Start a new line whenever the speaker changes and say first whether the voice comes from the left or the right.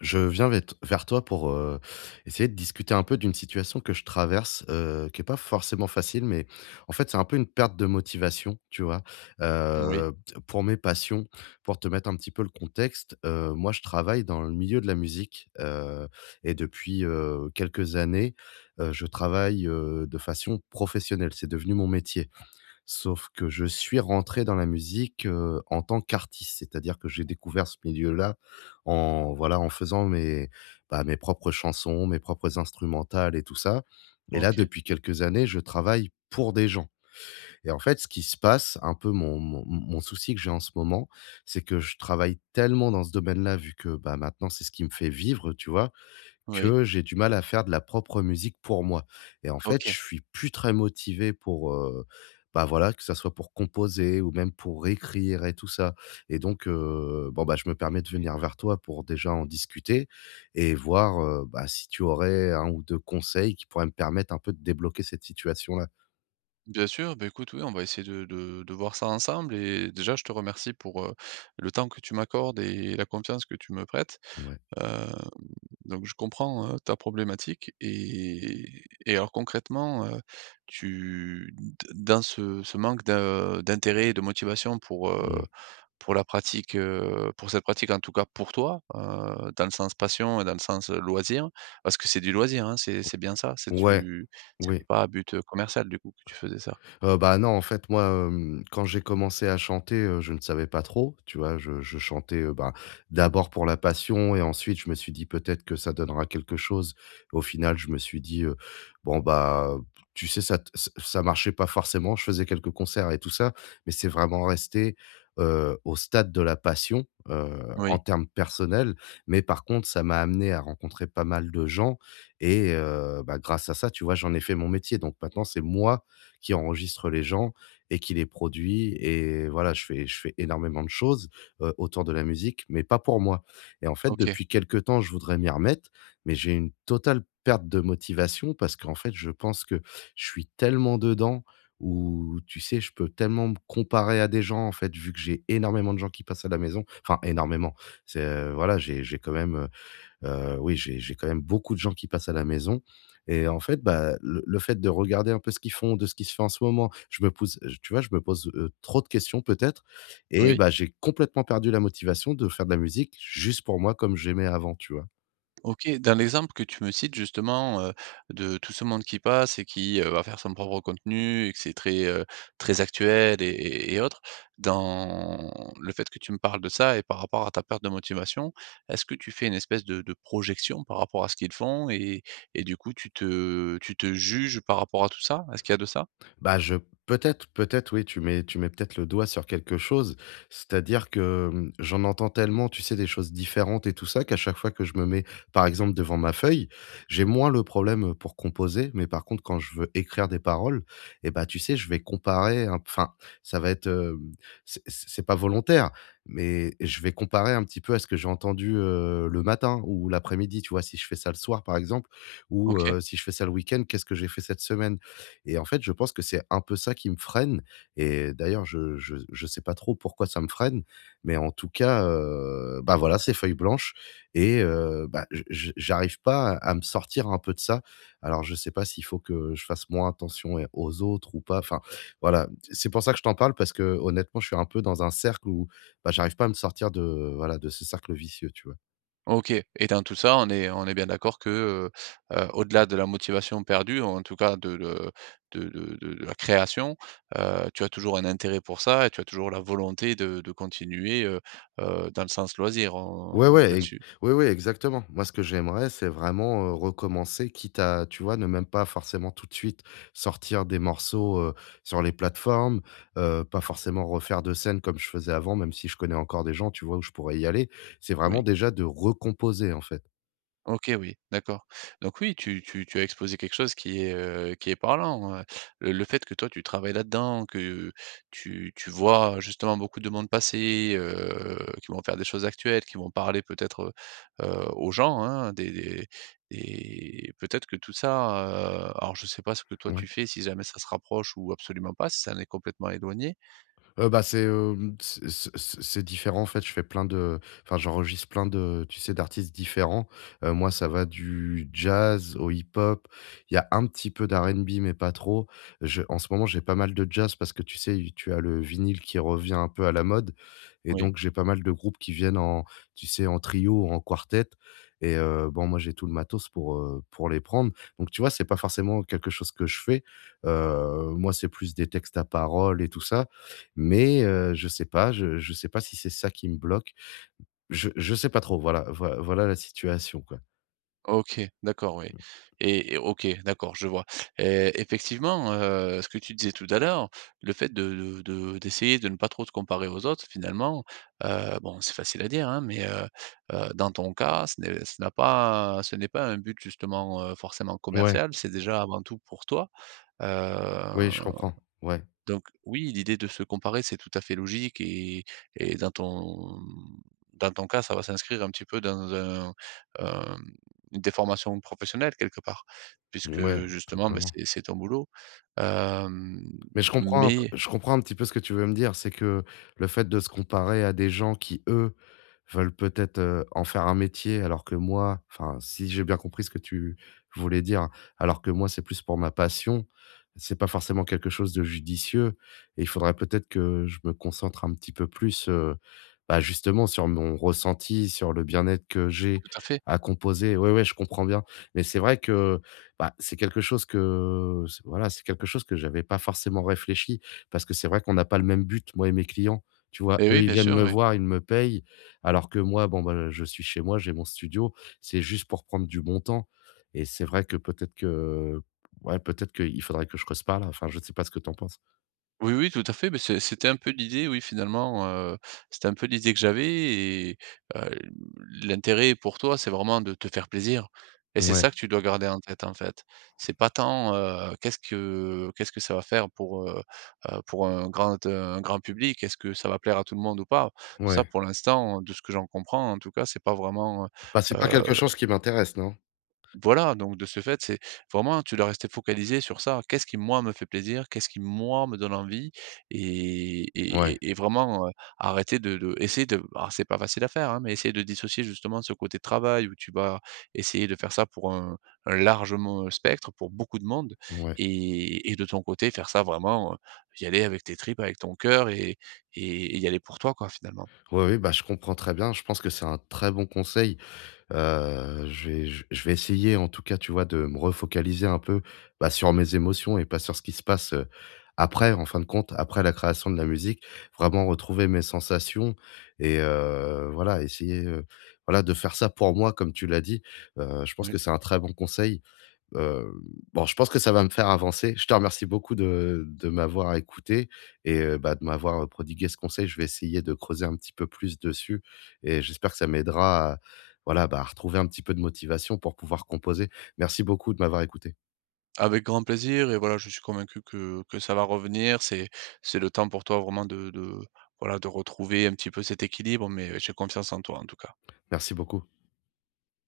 left: Je viens vers t vers toi pour, essayer de discuter un peu d'une situation que je traverse, qui est pas forcément facile, mais en fait, c'est un peu une perte de motivation, tu vois?
right: Oui,
left: Heu, pour mes passions, pour te mettre un petit peu le contexte, moi, je travaille dans le milieu de la musique, et depuis, quelques années, je travaille, de façon professionnelle. C'est devenu mon métier. Sauf que je suis rentré dans la musique, en tant qu'artiste. C'est-à-dire que j'ai découvert ce milieu-là en voilà, en faisant mes propres chansons, mes propres instrumentales et tout ça. Et là,
right: OK,
left: depuis quelques années, je travaille pour des gens. Et en fait, ce qui se passe, un peu mon souci que j'ai en ce moment, c'est que je travaille tellement dans ce domaine-là, vu que, bah, maintenant, c'est ce qui me fait vivre, tu vois?
right: oui,
left: Que j'ai du mal à faire de la propre musique pour moi et en fait, je
right: OK.
left: suis plus très motivé pour, bah, voilà, que ça soit pour composer ou même pour écrire et tout ça. Et donc bon, bah, je me permets de venir vers toi pour déjà en discuter et voir, bah, si tu aurais un ou 2 conseils qui pourraient me permettre un peu de débloquer cette situation-là.
right: Bien sûr, bah, écoute, oui, on va essayer de voir ça ensemble et déjà je te remercie pour, le temps que tu m'accordes et la confiance que tu me prêtes.
left: Ouais,
right: Heu, donc je comprends, ta problématique et alors concrètement, tu d dans ce manque d'intérêt et de motivation pour,
left: ouais.
right: pour la pratique, pour cette pratique en tout cas pour toi, dans le sens passion et dans le sens, loisir, parce que c'est du loisir, hein, c'est bien ça? C'est
left: Ouais,
right: du c'était
left: oui.
right: pas à but, commercial du coup que tu faisais ça?
left: Bah, non, en fait, moi, quand j'ai commencé à chanter, je ne savais pas trop, tu vois? Je chantais, ben, d'abord pour la passion et ensuite je me suis dit: «Peut-être que ça donnera quelque chose». Au final, je me suis dit, «Bon, bah, tu sais, ça t ç ça marchait pas forcément». Je faisais quelques concerts et tout ça, mais c'est vraiment resté, au stade de la passion, en
right: Oui,
left: termes personnels. Mais par contre, ça m'a amené à rencontrer pas mal de gens et bah, grâce à ça, tu vois, j'en ai fait mon métier. Donc maintenant, c'est moi qui enregistre les gens et qui les produit et voilà, je fais énormément de choses, autour de la musique, mais pas pour moi. Et en fait,
right: OK,
left: depuis quelque temps, je voudrais m'y remettre, mais j'ai une totale perte de motivation parce qu'en fait, je pense que je suis tellement dedans où tu sais, je peux tellement me comparer à des gens, en fait, vu que j'ai énormément de gens qui passent à la maison, enfin énormément, c'est, voilà, j'ai quand même, oui, j'ai quand même beaucoup de gens qui passent à la maison. Et en fait, bah, le fait de regarder un peu ce qu'ils font, de ce qui se fait en ce moment, je me pose je- tu vois, je me pose, trop de questions peut-être. Et
right: oui.
left: bah, j'ai complètement perdu la motivation de faire de la musique juste pour moi comme j'aimais avant, tu vois?
right: OK, dans l'exemple que tu me cites justement, de tout ce monde qui passe et qui, va faire son propre contenu et que c'est très, très actuel et autres. Dans le fait que tu me parles de ça et par rapport à ta perte de motivation, est-ce que tu fais une espèce de projection par rapport à ce qu'ils font et du coup tu te juges par rapport à tout ça? Est-ce qu'il y a de ça?
left: Bah, je peut-être oui, tu mets peut-être le doigt sur quelque chose. C'est-à-dire que, j'en entends tellement, tu sais, des choses différentes et tout ça, qu'à chaque fois que je me mets, par exemple, devant ma feuille, j'ai moins le problème, pour composer, mais par contre, quand je veux écrire des paroles et bah, tu sais, je vais comparer un enfin, ça va être, c'est pas volontaire, mais je vais comparer un petit peu à ce que j'ai entendu, le matin ou l'après-midi, tu vois? Si je fais ça le soir, par exemple, ou
right: OK.
left: si je fais ça le week-end, qu'est-ce que j'ai fait cette semaine? Et en fait, je pense que c'est un peu ça qui me freine. Et d'ailleurs je sais pas trop pourquoi ça me freine, mais en tout cas, bah, voilà, c'est feuille blanche. Et bah, je j'arrive pas à me sortir un peu de ça. Alors je sais pas s'il faut que je fasse moins attention et aux autres ou pas, enfin, voilà. C'est pour ça que je t'en parle parce que honnêtement, je suis un peu dans un cercle où, bah, j'arrive pas à me sortir de, voilà, de ce cercle vicieux, tu vois?
right: OK, et dans tout ça, on est bien d'accord que, heu au-delà de la motivation perdue, en tout cas de le de la création, tu as toujours un intérêt pour ça et tu as toujours la volonté de continuer, dans le sens loisir,
left: Ouais,
right: on
left: ouais, ex
right: là-dessus?
left: ouais, oui, exactement. Moi, ce que j'aimerais, c'est vraiment, recommencer, quitte à, tu vois, ne même pas forcément tout de suite sortir des morceaux, sur les plateformes, pas forcément refaire de scènes comme je faisais avant, même si je connais encore des gens, tu vois, où je pourrais y aller. C'est vraiment
right: Oui.
left: déjà de recomposer, en fait.
right: OK, oui, d'accord. Donc oui, tu as exposé quelque chose qui est parlant. Le fait que toi tu travailles là-dedans, que tu vois justement beaucoup de monde passer, qui vont faire des choses actuelles, qui vont parler peut-être, heu aux gens, hein, des peut-être que tout ça, alors je sais pas ce que toi tu
left: Ouais.
right: fais, si jamais ça se rapproche ou absolument pas, si ça en est complètement éloigné?
left: Bah, c'est, c'est différent en fait, je fais plein de enfin, j'enregistre plein de tu sais, d'artistes différents. Moi, ça va du jazz au hip-hop. Il y a un petit peu d'R&B mais pas trop. Je En ce moment, j'ai pas mal de jazz parce que tu sais, tu as le vinyle qui revient un peu à la mode et
right: Oui.
left: donc j'ai pas mal de groupes qui viennent en tu sais, en trio ou en quartet. Et bon, moi, j'ai tout le matos pour les prendre. Donc tu vois, c'est pas forcément quelque chose que je fais. Moi, c'est plus des textes à paroles et tout ça, mais je sais pas, je sais pas si c'est ça qui me bloque. Je sais pas trop, voilà la situation, quoi.
right: OK, d'accord, oui et OK, d'accord, je vois et effectivement, ce que tu disais tout à l'heure, le fait de d'essayer de ne pas trop te comparer aux autres finalement, bon, c'est facile à dire, hein, mais dans ton cas, ce n'est pas un but justement, forcément
left: Ouais,
right: commercial, c'est déjà avant tout pour toi, heu
left: oui, je comprends. Ouais,
right: donc oui, l'idée de se comparer, c'est tout à fait logique et dans ton cas, ça va s'inscrire un petit peu dans un, hem, une déformation professionnelle quelque part, puisque
left: ouais,
right: justement, bah,
left: totalement.
right: c'est ton boulot. Hem,
left: Mais
right: mais
left: je comprends un petit peu ce que tu veux me dire. C'est que le fait de se comparer à des gens qui, eux, veulent peut-être, en faire un métier alors que moi enfin, si j'ai bien compris ce que tu voulais dire, alors que moi, c'est plus pour ma passion, c'est pas forcément quelque chose de judicieux et il faudrait peut-être que je me concentre un petit peu plus, bah, justement sur mon ressenti, sur le bien-être que j'ai
right: tout à fait.
left: à composer. Ouais, ouais, je comprends bien. Mais c'est vrai que bah, c'est quelque chose que c'est voilà, c'est quelque chose que j'avais pas forcément réfléchi parce que c'est vrai qu'on n'a pas le même but, moi et mes clients. Tu vois?
right: Et
left: Eux,
right: oui,
left: ils
right: bien
left: viennent
right: sûr,
left: me
right: oui.
left: voir, ils me payent, alors que moi, bon, bah, je suis chez moi, j'ai mon studio. C'est juste pour prendre du bon temps et c'est vrai que peut-être que ouais, peut-être qu'il faudrait que je creuse pas là. Enfin, je ne sais pas ce que tu en penses.
right: Oui, oui, tout à fait, mais c'était un peu l'idée, oui, finalement, c'était un peu l'idée que j'avais et heu, l'intérêt pour toi, c'est vraiment de te faire plaisir et c'est
left: Ouais,
right: ça que tu dois garder en tête, en fait. C'est pas tant, qu'est-ce que ça va faire pour un grand public? Est-ce que ça va plaire à tout le monde ou pas? Ça,
left: ouais.
right: pour l'instant, de ce que j'en comprends, en tout cas, c'est pas vraiment,
left: Bah, c'est pas quelque
right: heu
left: chose qui m'intéresse, non?
right: voilà, donc de ce fait, c'est vraiment tu dois rester focalisé sur ça. Qu'est-ce qui, moi, me fait plaisir? Qu'est-ce qui, moi, me donne envie? Et et
left: Ouais,
right: et et vraiment, arrêter de essayer de alors c'est pas facile à faire, hein, mais essayer de dissocier justement ce côté travail où tu vas essayer de faire ça pour un large mon spectre, pour beaucoup de monde
left: ouais.
right: et de ton côté, faire ça vraiment, y aller avec tes tripes, avec ton cœur et y aller pour toi, quoi, finalement.
left: Oui, oui, bah, je comprends très bien. Je pense que c'est un très bon conseil. Je vais essayer en tout cas, tu vois, de me refocaliser un peu, bah, sur mes émotions et pas sur ce qui se passe, après, en fin de compte, après la création de la musique. Vraiment retrouver mes sensations et voilà, essayer, voilà, de faire ça pour moi comme tu l'as dit. Je pense
right: Oui.
left: que c'est un très bon conseil. Heu, bon, je pense que ça va me faire avancer. Je te remercie beaucoup de m'avoir écouté et bah, de m'avoir, prodigué ce conseil. Je vais essayer de creuser un petit peu plus dessus et j'espère que ça m'aidera à voilà, bah, à retrouver un petit peu de motivation pour pouvoir composer. Merci beaucoup de m'avoir écouté.
right: Avec grand plaisir et voilà, je suis convaincu que ça va revenir. C'est le temps pour toi vraiment de voilà, de retrouver un petit peu cet équilibre, mais j'ai confiance en toi, en tout cas.
left: Merci beaucoup.